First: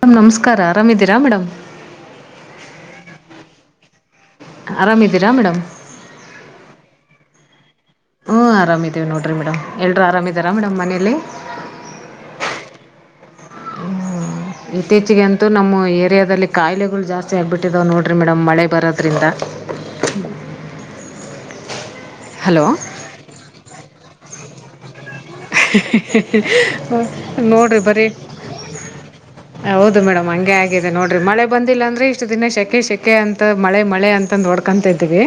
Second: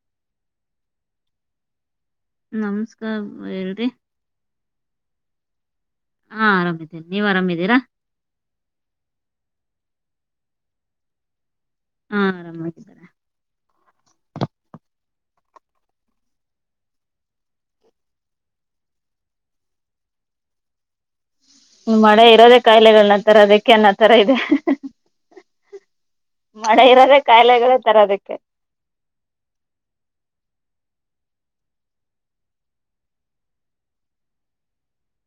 Madam ನಮಸ್ಕಾರ ಆರಾಮಿದ್ದೀರಾ madam ನಮಸ್ಕಾರ ಮಾ ಹೇಳ್ರಿ ಆರಾಮಿದಿರಾ ಮೇಡಮ್ ಹಾ ಆರಾಮಿದ್ದೀನ್ ನೀವ್ ಆರಾಮಿದ್ದೀರಾ. ಹೂ ಆರಾಮಿದ್ದಿವ್ ನೋಡ್ರಿ ಮೇಡಮ್ ಎಲ್ರೂ ಆರಾಮಿದಾರಾ ಮೇಡಮ್ ಮನೇಲಿ ಹಾ ಆರಾಮಾಗಿದ್ದಾರೆ. ಇತ್ತೀಚಗಂತೂ ನಮ್ಮ ಏರಿಯಾದಲ್ಲಿ ಕಾಯಿಲೆಗಳು ಜಾಸ್ತಿ ಆಗ್ಬಿಟ್ಟಿದ್ದಾವ್ ನೋಡ್ರಿ ಮೇಡಮ್ ಮಳೆ ಬರೋದ್ರಿಂದ ಹ್ಮ್ ಮಳೆ ಇರೋದೆ ಹಲೋ ಕಾಯಿಲೆಗಳನ್ನ ತರೋದಕ್ಕೆ ಅನ್ನದ್ ತರ ಇದೆ ಮಳೆ ಇರೋದೇ ಕಾಯಿಲೆಗಳೇ ನೋಡ್ರಿ ಬರಿ ತರೋದಕ್ಕೆ ಹೌದು ಮೇಡಮ್ ಹಂಗೆ ಆಗ್ಯದ್ ಅದೇ ನೋಡ್ರಿ ಮಳೆ ಬಂದಿಲ್ಲ ಅಂದ್ರೆ ಇಷ್ಟು ದಿನ ಶೆಕೆ ಶೆಕೆ ಅಂತ ಮಳೆ ಮಳೆ ಅಂತಂದು ಹೊಡ್ಕೊಂತಿದ್ವಿ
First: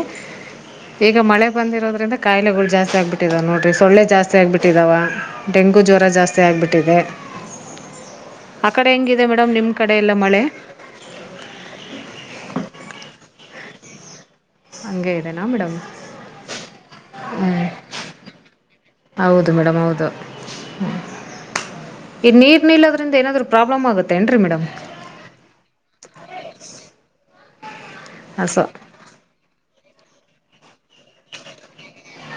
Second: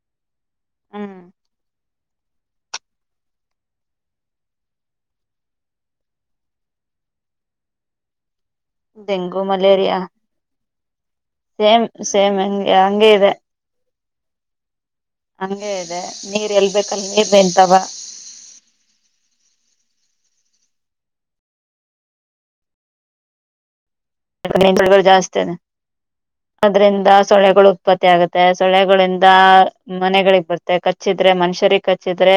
ಈಗ ಹ್ಮ್ ಮಳೆ ಬಂದಿರೋದ್ರಿಂದ ಕಾಯಿಲೆಗಳು ಜಾಸ್ತಿ ಆಗ್ಬಿಟ್ಟಿದಾವ್ ನೋಡ್ರಿ ಸೊಳ್ಳೆ ಜಾಸ್ತಿ ಆಗ್ಬಿಟ್ಟಿದಾವ ಡೆಂಗು ಜ್ವರ ಜಾಸ್ತಿ ಆಗ್ಬಿಟ್ಟಿದೆ. ಆ ಕಡೆ ಹೆಂಗಿದೆ ಡೆಂಗು ಮೇಡಮ್ ನಿಮ್ ಕಡೆ ಮಲೇರಿಯಾ ಎಲ್ಲ ಮಳೆ ಸೇಮ್ ಸೇಮ್ ಹಂಗೆ ಹಂಗಗೆ ಇದೆ ಹಂಗಗೆ ಇದೆನಾ ಹಂಗೆ ಮೇಡಮ್ ಇದೆ ನೀರ್ ಎಲ್ಬೇಕಲ್ ನೀರ್ ಹ್ಮ ನಿಂತಾವ ಹೌದು ಮೇಡಮ್ ಹೌದು ಹ್ಮ ಈ ನೀರ್ ನಿಲ್ಲದ್ರಿಂದ ಏನಾದ್ರು ಪ್ರಾಬ್ಲಮ್ ಆಗುತ್ತೆ ಬಬ ಜಾಸ್ತ ಅದ್ರಿಂದ ಸೊಳೆಗಳು ಉತ್ಪತ್ತಿ ಆಗುತ್ತೆ ಹಸು ಸಳೆಗಳಿಂದ ಮನೆಗಳಿಗೆ ಬರ್ತ್ತೆ ಕಚ್ಚಿದ್ರೆ ಮನುಷ್ಯರಿಗೆಗ್ ಕಚ್ಚಿದ್ರೆ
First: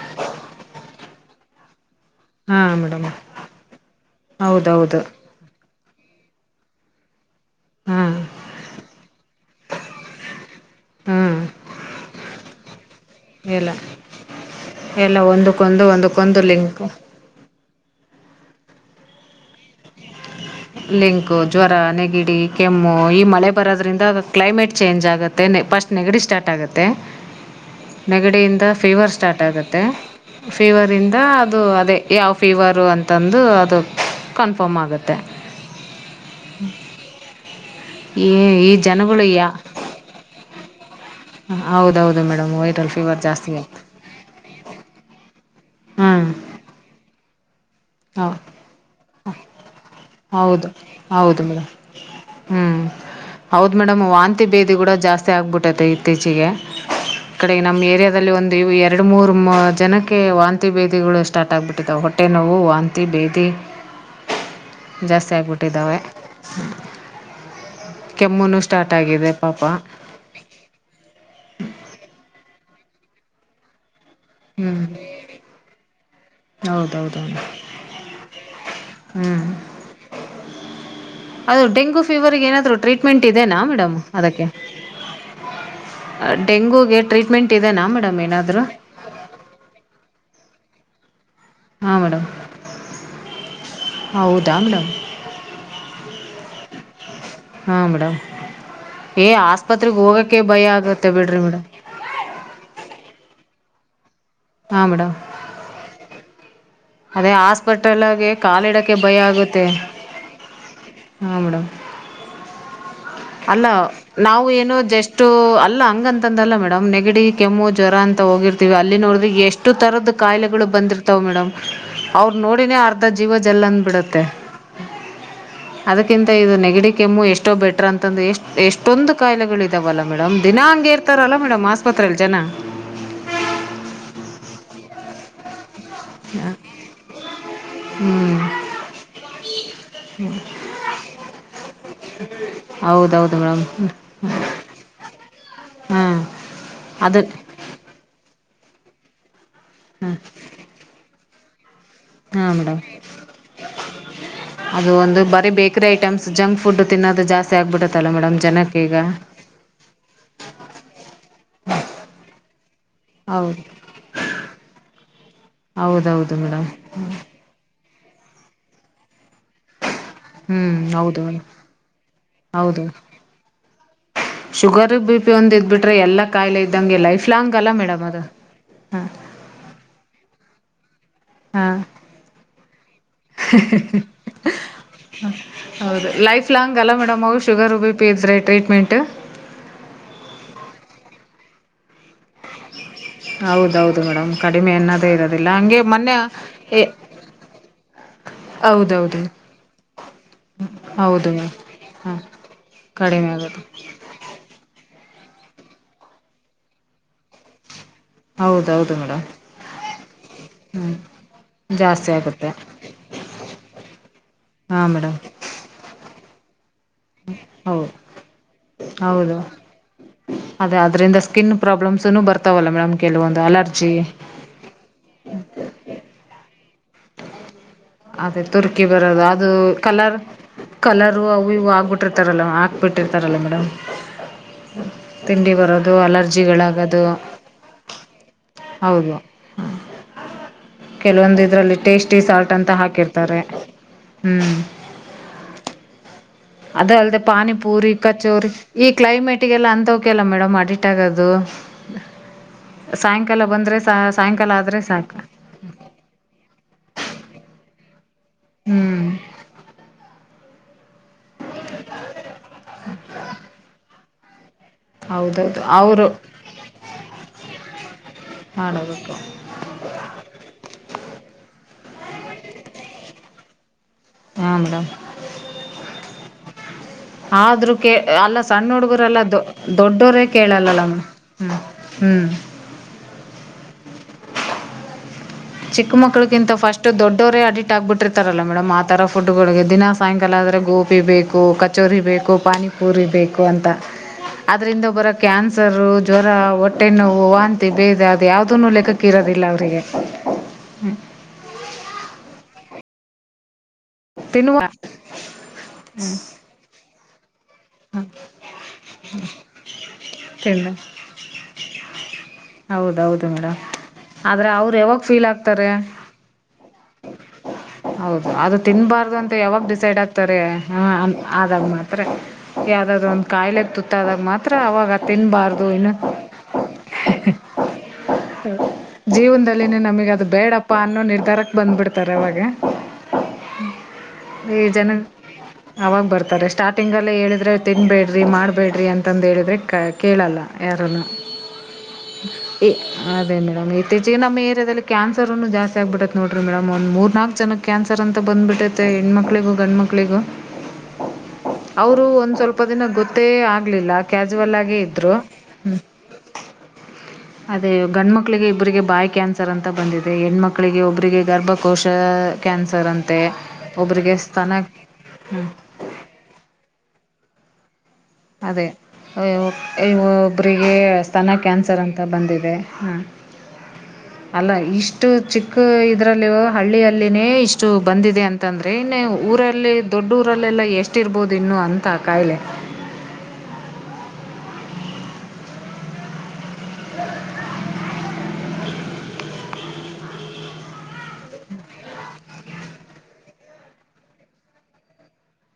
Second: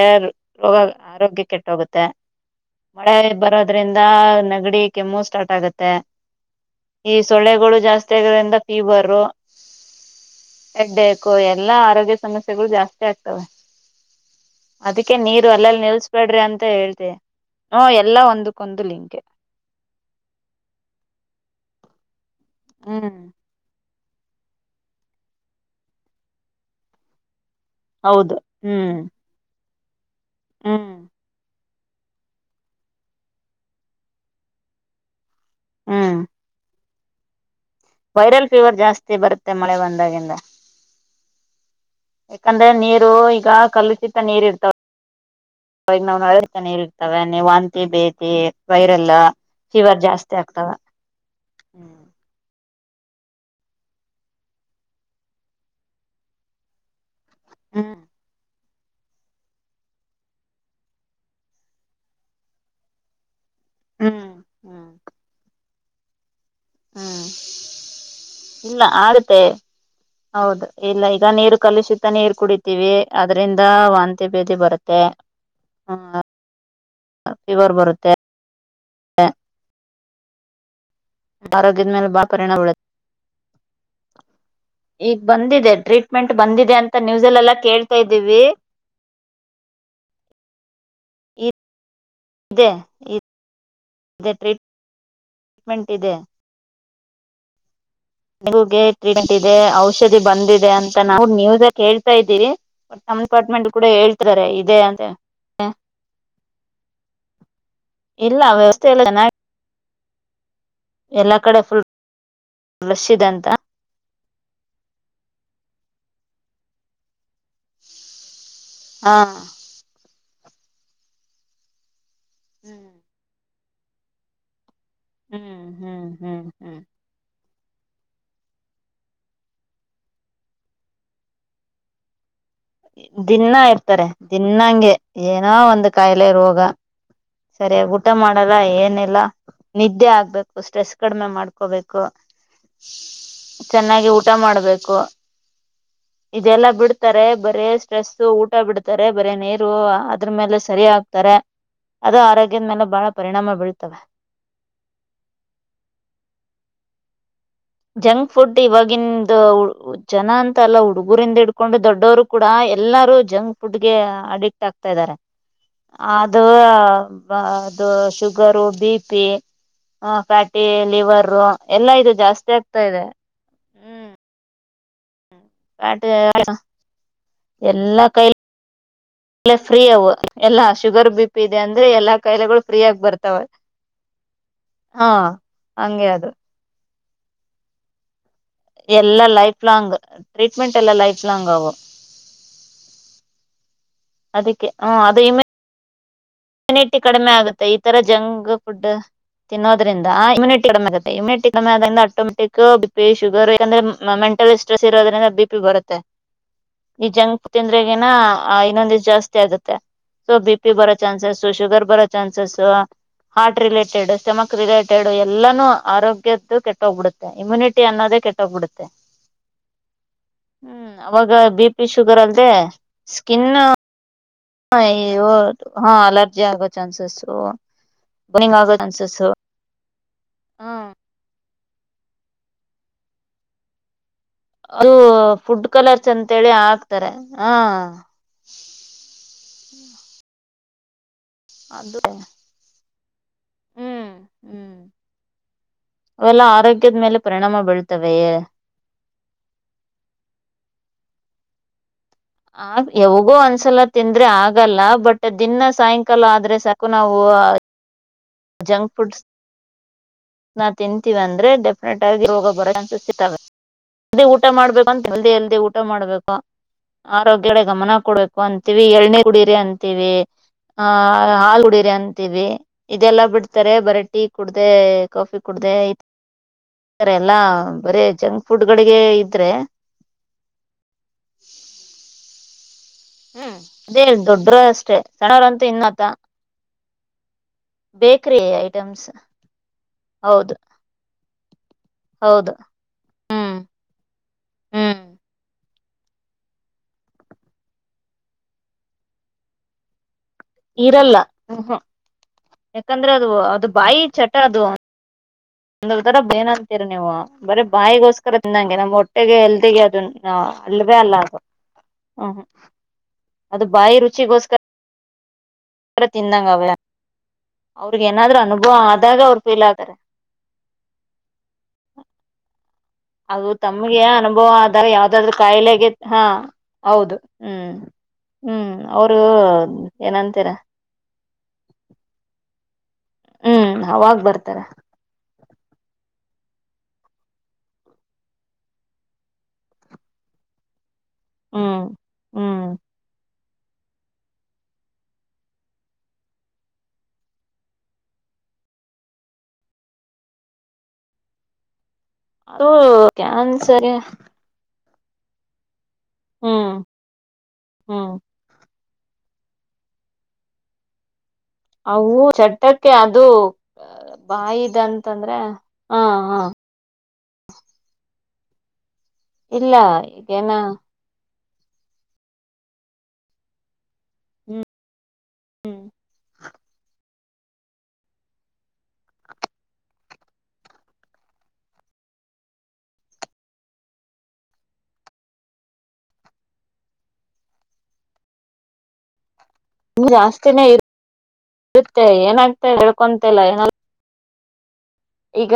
ರೋಗ ಆರೋಗ್ಯ ಕೆಟ್ಟ ಹೋಗುತ್ತೆ ಹಾಂ ಮೇಡಮ್ ಮಳೆ ಬರೋದ್ರಿಂದ ನಗಡಿ ಹೌದೌದು ಕೆಮ್ಮು ಸ್ಟಾರ್ಟ್ ಆಗತ್ತೆ ಮತ್ತೆ ಎ ಸೊಳ್ಳೆಗಳು ಜಾಸ್ತಿ ಹಾಂ ಆಗೋದ್ರಿಂದ ಫೀವರು ಹೆಡೆಕ್ಕು ಹಾಂ ಎಲ್ಲಾ ಆರೋಗ್ಯ ಸಮಸ್ಯೆಗಳು ಜಾಸ್ತಿ ಆಗ್ತವೆ ಎಲ್ಲ ಅದಕ್ಕೆ ಎಲ್ಲ ನೀರು ಅಲ್ಲಲ್ಲಿ ಒಂದಕ್ಕೊಂದು ಒಂದಕ್ಕೊಂದು ನಿಲ್ಲಸ್ಬೇಡ್ರಿ ಅಂತ ಲಿಂಕು ಹೇಳ್ತಿವಿ ಹ್ಮ ಎಲ್ಲಾ ಒಂದಕ್ಕೊಂದು ಲಿಂಕ್ ಲಿಂಕು ಜ್ವರ ನೆಗಿಡಿ ಕೆಮ್ಮು ಈ ಹ್ಮ್ ಮಳೆ ಬರೋದ್ರಿಂದ ಅಗ ಕ್ಲೈಮೇಟ್ ಚೇಂಜ್ ಆಗುತ್ತೆೆ ಫಸ್ಟ್ ನೆಗಡಿ ಸ್ಟಾರ್ಟ್ ಆಗುತ್ತೆ ಹೌದು ನೆಗಡೆಯಿಂದ ಹ್ಮ್ ಫೀವರ್ ಸ್ಟಾರ್ಟ್ ಆಗುತ್ತೆ ತ್ತ ಫೀವರ್ ಹ್ಮ್ ಇಂದ ಅದು ಅದೇ ಯಾವ್ ಫೀವರು ಅಂತಂದು ಅದು ಕನ್ಫರ್ಮ್ ಆಗುತ್ತೆ ಹ್ಮ್ ಅ ವೈರಲ್ ಫೀವರ್ ಜಾಸ್ತಿ ಬರುತ್ತೆ ಮಳೆ ಬಂದಾಗೆಲ್ಲಾ ಹೌದೌದು ಮೇಡಮ್ ಯಾಕಂದ್ರೆ ವೈರಲ್ ನೀರು ಫೀವರ್ ಈಗ ಜಾಸ್ತಿ ಆಯ್ತು ಕಲ್ಲುಸಿತ ನೀರ್ ಇರ್ತಾವ ಅವಾಗ ನಾ್ ಹ್ಮ್ ನಳೆತಾನೆ ಇರ್ತವೆ ಧಯವ ಹ ಬೇತಿ ವೈರಲ್ ಫೀವರ್ ಜಾಸ್ತಿ ಹೌದು ಆಗ್ತಾವ ಹೌದು ಮೇಡಮ್ ಹ್ಮ ಹ್ಮ್ ಹೌದು ಮೇಡಮ್ ವಾಂತಿ ಬೇದಿ ಕೂಡ ಜಾಸ್ತಿ ಆಗ್ಬಿಟ್ಟೈತೆ ಇತ್ತೀಚಿಗೆ ಈ ಕಡೆ ನಮ್ಮ ಹ್ಮ್ ಏರಿಯಾದಲ್ಲಿ ಒಂದು ಇವು ಎರಡು ಮೂರು ಜನಕ್ಕೆ ವಾಂತಿ ಬೇದಿಗಳು ಸ್ಟಾರ್ಟ್ ಆಗ್ಬಿಟ್ಟಿದಾವ ಹೊಟ್ಟೆ ನೋವು ವಾಂತಿ ಬೇದೆ ಹ್ಮ್ ಹ್ಮ್ ಜಾಸ್ತಿ ಆಗ್ಬಿಟ್ಟ ಕಟ್ಟಿದಾವ ಹ್ಮ್ ಇಲ್ಲ ಸ್ಟಾರ್ಟ್ ಆಗಿದೆ ಆಗತ್ತೆ ಪಾಪ ಹೌದು ಇಲ್ಲ ಈಗ ನೀರು ಕಲಷಿತ ನೀರ್ ಕುಡ ಅದ್ರಂದ ಒಂದ ಅತ್ಯ ಬೇದಿ ಹ್ಮ್ ಬರುತ್ತೆ ಹೌದೌದು ಫೀವರ್ ಬರುತ್ತೆ ಹ್ಮ್ ಅದು ಆರೋಗ್ಯದ ಡೆಂಗು ಮೇಲೆ ಬಾ ಫೀವರ್ಗೆ ಪರಿಣಾಮ ಏನಾದ್ರೂ ಬೀಳುತ್ತೆ ಟ್ರೀಟ್ಮೆಂಟ್ ಇದೆನಾ ಮೇಡಮ್ ಅದಕ್ಕೆ ಈಗ ಬಂದಿದೆ ಟ್ರೀಟ್ಮೆಂಟ್ ಬಂದಿದೆ ಅಂತ ಡೆಂಗೂಗೆ ಟ್ರೀಟ್ಮೆಂಟ್ ನ್ಯೂಸಲ್ಲೆಲ್ಲಾ ಇದೆನಾ ಕೇಳ್ತಾ ಮೇಡಮ್ ಇದ್ದೀವಿ ಏನಾದರು ಹಾಂ ಮೇಡಮ್ ಇದೇ ಹೌದಾ ಮೇಡಮ್ ಟ್ರೀಟ್ಮೆಂಟ್ ಇದೆ ಹಾ ಡೆಂಗೂಗೆ ಟ್ರೀಟ್ಮೆಂಟ್ ಇದೆ ಔಷಧಿ ಹೋಗೋಕ್ಕೆ ಭಯ ಬಂದಿದೆ ಅಂತ ಆಗುತ್ತೆ ನಾವು ಬಿಡಿರಿ ನ್ಯೂಸ್ ಮೇಡಮ್ ಕೇಳ್ತಾ ಇದ್ದೀವಿ ನಮ್ಮ ಡಿಪಾರ್ಟ್ಮೆಂಟ್ ಕೂಡ ಹೇಳ್ ಹಾ ಮೇಡಮ್ ಅದೇ ಹಾಸ್ಪಿಟಲ್ಗೆ ಇಲ್ಲ ವ್ಯವಸ್ಥೆ ಕಾಲಿಡಕ್ಕೆ ಎಲ್ಲ ಭಯ ಚೆನ್ನಾಗಿ ಆಗುತ್ತೆ. ಎಲ್ಲಾ ಹಾಂ ಕಡೆ ಮೇಡಮ್ ಫುಲ್ ಇದೆ ಅಂತ ಅಲ್ಲ ನಾವು ಏನು ಜಸ್ಟ್ ಅಲ್ಲ ಹಂಗಂತಂದಲ್ಲ ಮೇಡಮ್ ನೆಗಡಿ ಕೆಮ್ಮು ಜ್ವರ ಅಂತ ಹೋಗಿರ್ ತಿವಿ ಅಲ್ಲಿ ಹಾ ನೋಡ್ರೆ ಎಷ್ಟು ತರದ ಕಾಯಿಲೆಗಳು ಬಂದಿರ್ತಾವ ಮೇಡಮ್ ಅವ್ರರು ನೋಡಿನೇ ಹ್ಮ್ ಅರ್ಧ ಜೀವ ಜ ಜೆಲ್ಲಂದ್ ಬಿಡತ್ತೆ ಹ್ಮ್ ಹ್ಮ್ ಅದಕ್ಕಿಂತ ಹ್ಮ್ ಇದು ಹ್ಮ್ ನೆಗಡಿ ಕೆಮ್ಮು ಎಷ್ಟೋ ಬೆಟ್ಟ ರ ಎಷ್ಟ್ ಎಷ್ಟೊಂದು ಕಾಯಿಲೆಗಳ ಇದಾವಲ್ಲ ಮೇಡಮ್ ದಿನಾ ಹಂಗೆ ಇರ್ತಾರಲ್ಲ ಮೇಡಮ್ ಆಸ್ಪತ್ರರೆೆಯಲ್ಲಿ ಜನ ಏನಾ ಒಂದ ಕಾಯಿಲೆ ರೋಗ ಸರಿಯಾಗಿ ಊಟ ಹ್ಞೂ ಮಾಡಲ್ಲ ಏನಿಲ್ಲ ನಿದ್ದೆ ಆಗ್ಬೇಕು ಸ್ಟ್ರೆಸ್ ಕಡಿಮೆ ಮಾಡ್ಕೋಬೇಕು ಹೌದೌದು ಮೇಡಮ್ ಚೆನ್ನಾಗಿ ಊಟ ಮಾಡ್ಬೇಕು ಹಾಂ ಇದೆಲ್ಲಾ ಅದು ಬಿಡ್ತಾರೆ. ಸ್ಟ್ರೆಸ್ ಊಟ ಬಿಡ್ತಾರೆ ಬರೇ ನೀರ್ ದು ಅದ್ರ ಮೇಲೆ ಸರಿ ಆಗ್ತಾರೆ ಅದು ಹಾ ಆರೋಗ್ಯದ ಮೇಡಮ್ ಮೇಲೆ ಬಹಳ ಪರಿಣಾಮ ಬೀಳ್ತವೆ ಅದು ಒಂದು ಬರ ಬೇಕರಿ ಐಟಮ್ಸ್ ಜಂಕ್ ಫುಡ್ ತಿನ್ನೋದು ಜಾಸ್ತಿ ಆಗ್ಬಿಡುತ್ತಲ್ಲ ಜಂಕ್ ಮೇಡಮ್ ಫುಡ್ ಜನಕ್ಕೆ ಈಗ ಇವಾಗಿಂದು ಜನ ಅಂತ ಅಲ್ಲಾ ಹುಡುಗ ರಿಂದ ಇಡ್ಕೊಂಡು ದೊಡ್ಡವರು ಕೂಡ ಎಲ್ಲರೂ ಜಂಕ್ ಹೌದು ಫುಡ್ಗೆ ಅಡಿಕ್ಟ್ ಆಗ್ತಾ ಇದಾರೆ ಹೌದೌದು ಅದು ಮೇಡಮ್ ಇದು ಶುಗರು ಬಿ ಪಿ ಹ ಹ್ಞೂ ಫ್ಯಾಟಿ ಹೌದು ಲಿವರ್ ಎಲ್ಲಾ ಇದು ಜಾಸ್ತಿ ಆಗ್ತ ಆಗ್ತಾ ಇದೆ ಹ್ಮ್ ಶುಗರ್ ಬಿ ಪಿ ಒಂದ ಇದ್ ಬಿಟ್ರೆ ಫ್ಯಾಟಿ ಎಲ್ಲ ಕಾಯಲೆ ಇದಂಗೆ ಲೈಫ್ ಫ್ಲಾಂಗ್ ಅಲ್ಲ ಮೇಡಮ್ ಅದು ಹಾಂ ಅಲ್ಲ ಫ್ರೀ ಅವು ಎಲ್ಲಾ ಅಷ್ಟ ಶುಗರ್ ಬಿ ಪಿ ಇದೆ ಹಾಂ ಅಂದ್ರೆ ಎಲ್ಲಾ ಕಾಯಿಲೆಗಳು ಫ್ರೀಯಗ ಬರ್ತಾವ ಹಾ ಹಂಗೆ ಅದು ಮವ್ ಶುಗರ್ ಬಿಪಿ ಇದ್ರೆ ಟ್ರೀಟ್ಮೆಂಟ್ ಎಲ್ಲಾ ಲೈಫ್ ಲಾಂಗ್ ಟ್ರೀಟ್ ಟ್ರೀಟ್ಮೆಂಟ್ ಎಲ್ಲ ಲೈಫ್ ಲಾಂಗ್ ಆ ಹೌದೌದು ಮೇಡಮ್ ಕಡಿಮೆ ಅನ್ನದೇ ಅದು ಇಮ್ಯೂ ಇರೋದಿಲ್ಲ ಹಂಗೆ ಮೊನ್ನೇ ಇಮ್ಯುನಿಟಿ ಕಡಿಮೆ ಆಗುತ್ತೆ ಈ ತರ ಜಂಕ್ ಫುಡ್ ಹೌದೌದು ತಿನ್ನೋದ್ರಿಂದ ಇಮ್ಯುನಟಿ ಕಡಿಮೆ ಆಗುತ್ತೆ ಹೌದು ಇಮ್ಯುನಿಟಿ ಮೇಡಮ್ ಕಡಿಮೆ ಆಗೋದ್ರಿಂದ ಹಾಂ ಆಟೋಮೆಟಿಕ್ ಬಿಪಿ ಕಡಿಮೆ ಶುಗರ್ ಆಗೋದು ಯಾಕಂದ್ರೆ ನಾವ್ ಮೆಂಟಲ್ ಸ್ಟ್ರೆಸ್ ಇರೋದ್ರಿಂದ ಬಿಪಿ ಬರುತ್ತೆ ಈ ಜಂಕ್ ತಿಂದ್ರೆ ಇನ್ನೊಂದ ಆ ಹೌದೌದು ಇನ್ನೊಂದ ಮೇಡಮ್ ಜಾಸ್ತಿ ಆಗುತ್ತೆ ಸೊ ಬಿ ಪಿ ಹ್ಞೂ ಬರುತ್ತೆ ಚಾನ್ಸಸ್ ಶುಗರ್ ಬರೋ ಜಾಸ್ತಿ ಆಗುತ್ತೆ ಚಾನ್ಸಸ್ ಹಾರ್ಟ್ ರಿಲೇಟೆಡ್ ಸ್ಟೆಮಕ್ ಹಾಂ ರಿಲೇಟೆಡ್ ಮೇಡಮ್ ಎಲ್ಲಾನೂ ಆರೋಗ್ಯ ತೂಕತ್ ಕೆಟ್ಟೋಗ್ಬಿಡುತ್ತೆ ಇಮ್ಯುನಿಟಿ ಹೌದು ಅನ್ನೋದೇ ಕೆಟ್ಟೋಗ್ಬಿಡುತ್ತೆ ಹೌದು ಅದೇ ಹ್ಮ್ ಅದರಿಂದ ಅವಾಗ ಸ್ಕಿನ್ ಬಿ ಪಿ ಶುಗರ್ ಪ್ರಾಬ್ಲಮ್ಸೂ ಅಲ್ದೆ ಬರ್ತಾವಲ್ಲ ಮೇಡಮ್ ಕೆಲವೊಂದು ಸ್ಕಿನ್ ಅಲರ್ಜಿ ಹ ಹದು ಹಾ ಅಲರ್ಜಿ ಆಗೋ ಚಾನ್ಸಸ್ ಅದೇ ಬರ್ನಿಂಗ್ ಆಗೋ ತುರ್ಕಿ ಬರದು ಚಾನ್ಸಸ್ ಅದು ಕಲರ್ ಕಲರು ಅವು ಇವು ಹೋಗಬಿಟ್ಟಿರ್ತಾರಲ್ಲ ಹಾಕ್ಬಿಟ್ಟಿರ್ತಾರಲ್ಲ ಮೇಡಮ್ ಅದು ತಿಂಡಿ ಫುಡ್ ಬರೋದು ಕಲರ್ಸ್ ಅಂತೇಳಿ ಅಲರ್ಜಿಗಳಾಗೋದು ಹಾಕ್ತಾರೆ ಹಾ ಕೆಲವೊಂದ ಇದ್ರಲ್ಲಿ ಟೇಸ್ಟಿ ಸಾ ಹಾಕಿರ್ ತಾರೆ ಹ್ಮ್ ಅವೆಲ್ಲ ಅದ ಆರೋಗ್ಯದ ಮೇಲೆ ಅಲ್ಲದೆ ಪರಿಣಾಮ ಪಾನಿಪೂರಿ ಬೀಳ್ತವೆ ಕಚೋರಿ ಈ ಕ್ಲೈಮೇಟ್ಗೆಲ್ಲ ಅಂತವಕೆಲ್ಲ ಮೇಡಮ್ ಅಡಿಟ್ ಆಗದು ಹ್ಮ ಆ ಯಾವಗೋ ಒಂದ್ಸಲ ತಿಂದ್ರೆ ಸಾಯಂಕಾಲ ಆದ್ರೆ ಆಗಲ್ಲ ಸಾಕು ಬಟ್ ದಿನ ಸಾಯಂಕಾಲ ಆದ್ರೆ ಸಾಕು ನಾವು ಹ್ಮ್ ಜಂಕ್ಫುಡ್ಸ್ ನಾ ತಿನ್ ತಿಂತೀವ್ ಅಂದ್ರೆ ಡೆಫಿನೆಟ್ ಆಗಿ ರೋಗ ಬರೋ ಚಾನ್ಸಸ್ ಸಿಕ್ತವೇ ಅದೇ ಊ ಊಟ ಮಾಡ್ಬೇಕದಿ ಎಲ್ದಿ ಹೌದೌದು ಊಟ ಅವರು ಮಾಡ್ಬೇಕು ಆರೋಗ್ಯಡೆ ಗಮನ ಕೊಡಬೇಕು ಅಂತೀವಿ ಮಾಡಬೇಕು ಎಳನಿ ಕುಡೀರಿ ಅಂತೀವಿ ಆ ಹಾಲು ಹುಡೀರಿ ಅಂತ ಇವೆ ಇದೆಲ್ಲ ಬಿಡ್ತಾರೆ ಬರ ಟೀ ಹಾ ಕುಡ್ದ ಮೇಡಮ್ ಕಾಫಿ ಕುಡ್ದ ಆದ್ರೂ ಕ ಅಲ್ಲ ಸಣ್ಣ ಗಳಿಗೆ ಹುಡುಗರೆಲ್ಲ ದೊ ಇದ್ರೆ ದೊಡ್ಡವರೇ ಕೇಳಲ್ಲಲ್ಲ ಮೇಡಮ್ ಹ್ಮ್ ಹ್ಮ್ ಹ್ಮ್ ಅದೇ ದೊಡ್ಡರು ಅಷ್ಟೇ ಸಣ್ಣವರಂತೂ ಚಿಕ್ಕ ಇನ್ನತ ಮಕ್ಳಗಿಂತ ಫಸ್ಟ್ ದೊಡ್ಡವರೇ ಅಡಿಟ್ ಬೇಕ್ರಿ ಆಗ್ಬಿಟ್ಟಿರ್ತಾರಲ್ಲ ಮೇಡಮ್ ಆತರ ಐಟಮ್ಸ್ ಫುಡ್ಗಳಿಗೆ ದಿನ ಸಾಯಂಕಾಲ ಹೌದು ಆದ್ರೆ ಗೋಬೀ ಬೇಕ್ [inaudible] ಚೂರಿ ಬೇಕು ಹೌದು ಪಾನಿಪುರಿ ಬೇಕು ಹ್ಮ್ ಅಂತ ಅದ್ರಿಂದ ಹ್ಮ್ ಬರೋ ಕ್ಯಾನ್ಸ ಲ್ಸರು ಜ್ವರ ಹೊಟ್ಟೆ ನೋವು ವಾಂತಿ ಬೇದಿ ಅದ್ ಯಾವುದುನು ಲೆಖಕ್ಕೆ ಇರೋದಿಲ್ಲ ಅವರಿಗೆ ಇರಲ್ಲ ಹುಹು ಯಾಕಂದ್ರೆ ಅದು ಅದು ಬಾಯಿ ಚಟ ತಿನ್ನುವ ಅದು ಅದೊಂತರ ಏ ನ್ಂತೀರಿ ನೀವು ಬರೀ ಬಾಯಿಗೋಸ್ಕರ ತಿಂದಂಗೆ ನಮ್ ಹೊಟ್ಟೆಗೆ ಎಲ್ದಿಗೆ ಅದು ತಿನ್ನು ಅಲ್ವೇ ಅಲ್ಲ ಅದು ಹು ಹು ಹೌದೌದು ಮೇಡಮ್ ಆದ್ರೆ ಅವರು ಯಾವಾಗ ಫೀಲ್ ಆಗ್ತ ತರ ತಿಂದಾಂಗ ಅಗತ ಹೌದು ಅದು ತಿನ್ಬಾರ್ದು ಆದಾಗ ಅಂತ ಅವ್ರು ಯಾವಾಗ ಫೀಲ್ ಡಿಸೈಡ್ ಆಗ್ತಾರೆ ಹ ಅ ಆದಾಗ ಮಾತ್ರ ಯಾವುದಾದ್ರು ಒಂದು ಅದು ಕಾಯಿಲೆಗೆ ತಮ್ಗೆ ತುತ್ತಾದಾಗ ಅನುಭವ ಮಾತ್ರ ಆದಾ ಅವಾಗ ಯಾವದಾದ್ರು ತಿನ್ನಬಾರ್ದು ಕಾಯಿಲೆಗೆ ಇನ್ನು ಹಾ ಹೌದು ಹ್ಮ್ ಹ ಹ್ಮ್ ಅವರು ಜೀವನದಲ್ಲಿನೆ ನಮಗೆ ಅದು ಏನಂತೀರ ಬೇಡಪ್ಪಾ ಅನ್ನೋ ನಿರ್ಧಾರಕ್ ಬಂದ್ಬಿಡ್ತಾರೆ ಅವಾಗ ಹ್ಮ್ ಅವಾಗ್ ಈ ಬರ್ತಾರೆ ಜನ ಅವಾಗ ಬರ್ತಾರೆ ಸ್ಟಾರ್ಟಿಂಗಲ್ಲೇ ಹೇಳಿದರೆ ತಿನ್ನಬೇಡ್ರಿ ಮಾಡಬೇಡ್ರಿ ಅಂತಂದ್ರೆ ಹೇಳಿದ್ರೆ ಕ ಕೇಳಲ್ಲ ಯಾರನ್ನು ಹ್ಮ್ ಹ್ಮ್ ಈ ಅದೇ ಮೇಡಮ್ ಇತ್ತೀಚಿಗೆ ನಮ್ಮ ಏರಿಯಾದಲ್ಲಿ ಕ್ಯಾನ್ಸರ್ನು ಜಾಸ್ತಿ ಆಗಿಬಿಟ್ಟಿತೆ ನೋಡ್ರಿ ಮೇಡಮ್ ಒಂದ್ ಮೂರ್ನಾಲ್ಕು ಜನಕ್ಕೆ ಕ್ಯಾನ್ಸರ್ ಅಂತ ಬಂದ್ಬಿಟ್ಟತೆ ಹೆಣ್ಮಕ್ಳಿಗೂ ಗಂಡ ಮಕ್ಳಿಗೂ ಅವರು ಒಂದು ಸ್ವಲ್ಪ ಅದು ದಿನ ಗೊತ್ತೇ ಕ್ಯಾನ್ಸರ್ ಆಗಲಿಲ್ಲ ಕ್ಯಾಜುವಲ್ ಆಗೇ ಇ ದ್ರು ಹ ಹ್ಮ ಹ್ಮ್ ಹ್ಮ್ ಗಂಡ ಮಕ್ಳಿಗೆ ಇಬ್ ರಿಗೆ ಬಾಯ್ ಕ್ಯಾನ್ಸರ್ ಅಂತ ಬಂದಿದೆ ಹೆಣ್ಮಕ್ಳಿಗೆ ಒಬ್ಬರಿಗೆ ಗರ್ಭಕೋಶ ಅವು ಕ್ಯಾನ್ಸರ್ ಚಟ್ಟಕ್ಕೆ ಅಂತೆ ಅದು ಒಬ್ಬರಿಗೆ ಸ್ತನ ಬಾಯಿದ ಅಂತಂದ್ರೆ ಹಾ ಹ ಅದೇ ಇಲ್ಲ ಅಯ್ಯೋ ಈಗೇನ ಒಬ್ರಿಗೆ ಸ್ಥಾನಕ್ಕೆ ಕ್ಯಾನ್ಸರ್ ಅಂತ ಬಂದಿದೆ ಹಾಂ ಅಲ್ಲ ಹ್ಮ್ ಇಷ್ಟು ಚಿಕ್ಕ ಇದ್ರಲ್ಲಿವು ಹಳ್ಳಿಯಲ್ಲಿ ಲ್ಲಿನೆ ಇಷ್ಟು ಬಂದಿದೆ ಅಂತಂದ್ರೆ ಇನ್ನ ಊರಲ್ಲಿ ದೊಡ್ಡ ಊರಲ್ಲೆಲ್ಲ ಎಷ್ಟಿರ್ಬೋದು ಇನ್ನು ಅಂತ ಕಾಯಿಲೆ ಉ ನಿಮ ಜಾಸ್ತಿನೇ ಇ ಇರುತ್ತೆ ಏನಾಗ್ತ ಹೇಳ್ಕೊಂತಲ್ಲ ಏನ ಈಗ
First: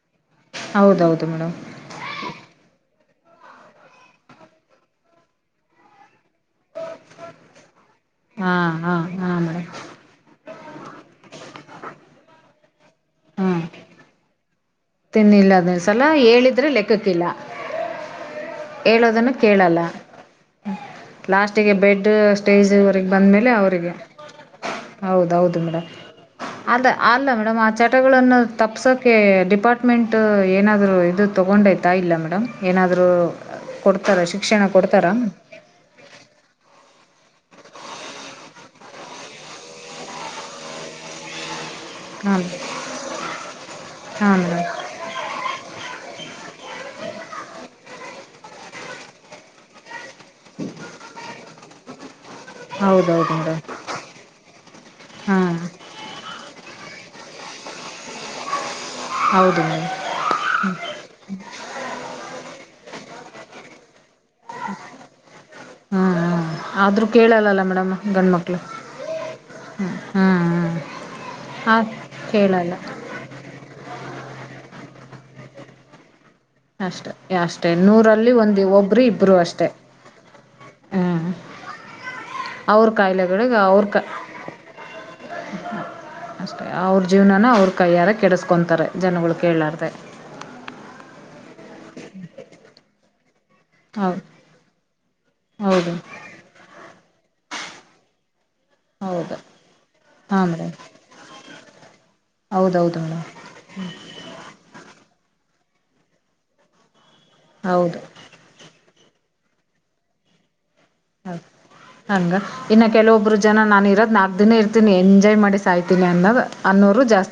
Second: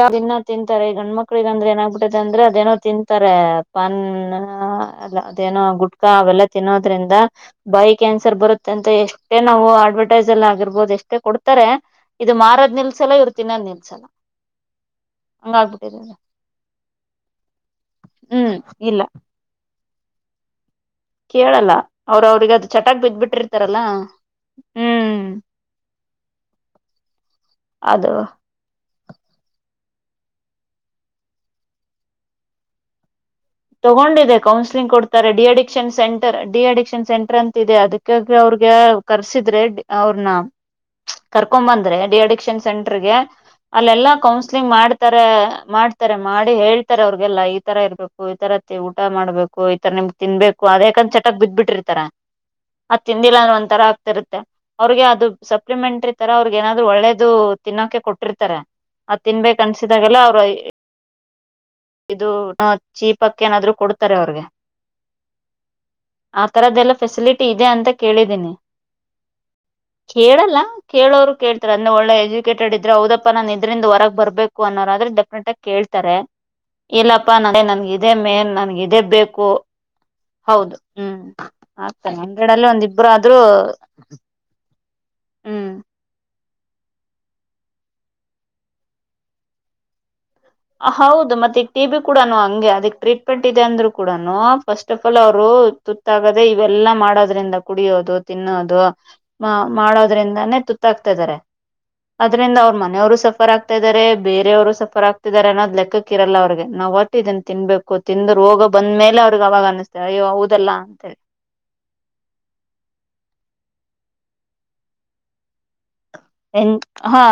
ತಿಂತಾರೆ ಹೌದೌದು ಗಂಡ್ಮಕ್ಳಿಗೆ ಮೇಡಮ್ ಅಂದ್ರೆ ಏನಾಗಗ್ಬಿಟ್ಟತೆ ಅಂದ್ರೆ ಅದೇನೋ ತಿಂತ ಇತಾರೆ ಪಾನ್ ಎಲ್ಲ ಅದೇನೋ ಗುಟ್ಕಾ ಅವೆಲ್ಲ ತಿನ್ನೋದ್ರಿಂದ ಬಾಯ್ ಕ್ಯಾನ್ಸರ್ ಬರುತ್ತೆ ಹಾಂ ಅಂತ ಹಾಂ ಹಾಂ ಎಷ್ಟೇ ನಾವು ಮೇಡಮ್ ಅಡ್ವರ್ಟೈಸ್ ಅಲ್ಲಿ ಆಗಿರ್ಬ ಬಹುದ್ ಎಷ್ಟೇ ಕೊಡ್ತಾರೆ ಇದು ಮಾರದ್ ನಿಲ್ ಚಲೋ ಇವರ ಹಾಂ ತಿನ್ನೋದ ನಿಲ್ಲಸಲ್ಲಾ ತಿನ್ನಿಲ್ಲ ಅದೊಸಲ ಹೇಳಿದ್ರೆ ಲೆಕ್ಕಕ್ಕಿಲ್ಲ ಹ್ಮ್ ಇಲ್ಲ ಹೇಳೋದನ್ನು ಕೇಳಲ್ಲ ಕೇಳಲ್ಲ ಲಾಸ್ಟಿಗೆ ಬೆಡ್ ಅವ್ರ ಅವ್ರಿಗೆ ಅದು ಸ್ಟೇಜ್ಗೆ ಚಟಾಕ್ ಬಿದ್ ಬಂದ್ಮೇಲೆ ಬಿಟ್ಟಿರ್ತಾರಲ್ಲ ಅವರಿಗೆ ಹ್ಮ್ ಹೌದೌದು ಮೇಡ್ ಅ ಅಲ್ಲ ಮೇಡ್ ಅದು ಚಟಗಳನ್ನು ತಪ್ಸೋಕೆ ಡಿ ಮೆಂಟ್ ಏನಾದರೂ ಇದು ತೊಗೊಂಡಯ್ತಾ ಇಲ್ಲ ಮೇಡಮ್ ಏನಾದರೂ ಕೊಡ್ತಾರಾ ತಗೊಂಡಿದೆ ಶಿಕ್ಷಣ ಕೌನ್ಸಲಿಂಗ್ ಕೊಡ್ತಾರಾ ಕೊಡ್ತಾರೆ de addiction centre de addiction centre ಅಂತ ದೆ ಅದಕ್ಕಾಗಿ ಅವ್ರಿಗೆ ಕರ್ಸಿದ್ರೆ ಅವ್ರನ್ನ ಕರ್ ಕಕೊಂಡ್ ಬಂದ್ರೆ ಡಿ ಹಾಂ ಅಡಿಕ್ಷನ್ ಸೆಂಟರ್ಗೆ ಅಲ್ಲೆಲ್ಲಾ ಹಾಂ ಕೌನ್ಸ್ಲಿಂಗ್ ಮೇಡಮ್ ಮಾಡ್ತಾರೆ ಮಾಡ್ತಾರೆ ಮಾಡಿ ಹೇಳ್ತಾರೆ ಅವ್ರಿಗೆಲ್ಲಾ ಈ ತರ ಇರ್ಬೇಕು ಈ ತರ ಊಟ ಮಾಡಬೇಕು ಈತರ ನಿಮ್ ತಿನ್ಬೇಕು ಅದ ಯಾಕಂದ ಚಟಕ್ ಬಿದ್ಬಿಟ್ಟಿರ್ತಾರ ಅದ್ ಹೌದೌದು ತಿಂದಿಲ್ಲ ಅಂದ ಮೇಡಮ್ ಒಂಂತರ ಆಗ್ತಿರುತ್ತೆ ಅವ್ರಿಗೆ ಅದು ಹಾಂ ಸಪ್ಲಿಮೆಂಟ್ರಿ ತರ ಅವ್ರಿಗೆ ಏನಾದ್ರು ಒಳ್ಳೇದು ತಿನ್ನೋಕೆ ಕೊಟ್ಟಿರ್ತಾರೆ ಅದ ಹೌದು ತಿನ್ಬೇಕೇು ಮೇಡಮ್ ಅನ್ಸಿದಾಗೆಲ್ಲ ಅವ್ರು [inaudible] ಇದು ಚೀಪಕ್ಕ ಏನಾದ್ರು ಕೊ ಹಾಂ ಆ ಹಾಂ ತರ್ದಲ್ಲ ಆದರೂ ಫೆಸಿಲಿಟಿ ಕೇಳಲ್ಲಲ್ಲ ಇದೆ ಅಂತ ಮೇಡಮ್ ಗಂಡು ಕೇಳಿದೀನಿ ಮಕ್ಕಳು ಹ್ಞೂ ಹಾಂ ಕೇಳಲ್ಲ ಹಾಂ ಕೇಳೋರು ಕೇಳ್ತಾರೆ ಹಾಂ ಅಂದ್ರೆ ಒಳ್ಳೆ ಎಜುಕೇಟೆಡ್ ಕೇಳಲ್ಲ ಇದ್ರೆ ಹೌದಪ್ಪಾ ನಾನ ಇದ್ರಿಂದ ಹೊರಗೆ ಬರ್ಬೇಕು ಅನ್ನೋರ್ರೆ ಡೆಫಿನೆಟ್ ಆಗ ಕೇಳ್ತಾರೆ ಅಷ್ಟೆ ಇಲ್ಲಪ್ಪಾ ನ ಅಷ್ಟೇ ನನ್ಗೆ ಇದೇ ನೂರಲ್ಲಿ ಮೇನ್ ಒಂದು ನನ್ಗೆ ಇದೇ ಒಬ್ಬರು ಇಬ್ಬರು ಬೇಕು ಅಷ್ಟೇ ಹೌದು ಹ್ಮ್ ಹಾಂ ಆಗ್ತನೆ ಹಂಡ್ರೆಡ್ ಅಲ್ಲಿ ಒಂದಿಬ್ರು ಆದ್ರೂ ಹ್ಮ್ ಅಷ್ಟೆ ಅವ್ರ ಜೀವನನ ಅವ್ರ ಕೈಯ್ಯಾರ ಕೆಡಿಸ್ಕೊತಾರೆ ಜನಗಳು ಕೇಳಾರ್ದ ಹೌದು ಮತ್ತೆ ಈಗ ಟಿ ಬಿ ಕೂಡಾ ಹಂಗೆ ಅದಕ್ ಟ್ರೀಟ್ ಪಟ್ಟದೆ ಅಂದ್ರು ಕೂಡ ಹೌದು ಫಸ್ಟ್ ಆಫ್ ಆಲ್ ಅವರು ಹೌದು ತುತ್ತಾಗದೆ ಇವೆಲ್ಲಾ ಮಾಡ ೋದ್ರಿಂದ ಕುಡಿಯೋದು ತಿನ್ನೋದು ಹೌದು ಹಾಂ ಮಾಡೋದ್ರಿಂದಾನೇ ಮೇಡಮ್ ತುತ್ತಾಗ್ತಾ ಇದಾರೆ ಅದರಿಂದ ಅವ್ರ ಹೌದೌದು ಮನೆಯವ್ರು ಮೇಡಮ್ ಸಫರ್ ಆಗ್ತಾ ಇದಾರೆ ಬೇರೆಯವರು ಸಫರ್ ಆಗ್ತಾ ಅನ್ನೋ್ ಲೆಕ್ಕ ಇರಲ್ಲ ಅವ್ರ ನಾವುಟ್ಟ ಇದನ್ ತಿನ್ಬೇಕು ಹೌದು ತಿಿಂದ ರೋಗ ಬಂದ್ಮೇಲೆ ಇಲ್ಲ ಅವ್ರಿಗೆ ಅವಾಗ ಅನ್ನಸ್ತವೆ ಅಯ್ಯೋ ಹೌದಲ್ಲಾ ಅಂತೇಳಿ ಹೌ ಹಂಗ ಇನ್ನ ಕೆಲವೊಬ್ರು ಜನ ನಾನ ನನೇ ಇರ್ತೀನ ಎಂಜಾಯ್ ಮಾಡಿ ಸಾಯ್ ಎ ಹಾ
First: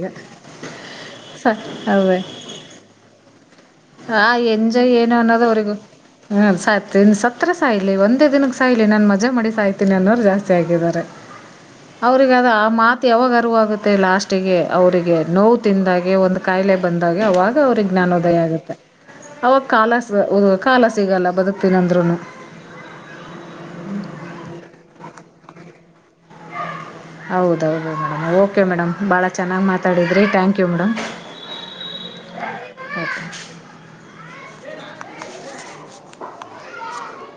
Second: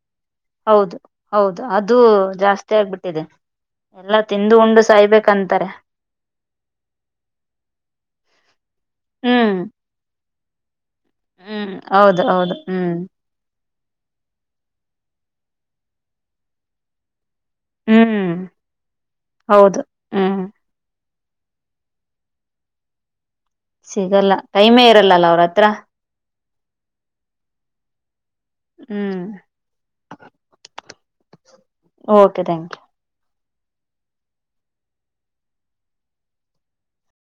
ಈಗ ಹೌದು ಸ ಹೌದು ಅದು ಅವೇ ಜಾಸ್ತಿ ಆಗ್ಬಿಟ್ಟಿದೆ ಎಲ್ಲಾ ಆ ತಿಂದು ಉಂಡು ಎಂಜಾಯ್ ಏನು ಅನ್ನೋದ್ ಸಾಯ್ಬೇಕಂತಾರೆ ಅವ್ರಗೂ ಹ ಸ್ನ್ ಸತ್ರ ಸಾಯ್ಲಿ ಒಂದೇ ದಿನಕ್ಕೆ ಸಾಯ್ಲಿ ನಾನನ್ ಮಜಾ ಮಾಡಿ ಹ್ಮ್ ಸಾಯ್ತೀನಿ ಅನ್ನೋರು ಜಾಸ್ತಿ ಗಿದ್ದಾರೆ ಹ್ಮ್ ಹೌದು ಅವ್ರಿಗೆ ಅದ ಹೌದು ಆ ಹ್ಮ್ ಮಾತು ಯಾವಾಗ ಅರಿವಾಗುತ್ ತ್ತೆ ಲಾಸ್ಟಿಗೆ ಅವರಿಗೆ ನೋವು ತಿಂದಾಗೆ ಒಂದು ಕಾಯಿಲೆ ಬಂದಾಗ ಅವಾಗ್ ಅವ್ರಿಗ್ ಹ್ಮ್ ಜ್ಞಾನೋದಯ ಆಗದು ಅವಗ್ ಹೌದು ಕಾಲ ಹ್ಮ್ ಕಾಲ ಸಿಗಲ್ಲ ಬದುಕ್ತೀನಂದ್ರೂನು ಸಿಗಲ್ಲ ಟೈಮೇ ಇರಲ್ಲಲ್ಲ ಅವ್ರ ಹತ್ರ ಹೌದೌದು ಮೇಡಂ ಅವ್ ಓಕೆ ಮೇಡಂ ಹ್ಮ್ ಭಾಳ ಚೆನ್ನಾಗಿ ಮಾತಾಡಿದ್ರಿ ಥ್ಯಾಂಕ್ಯೂ ಮೇಡಂ ಓಕೆ ಥಾಂಕ್ಯು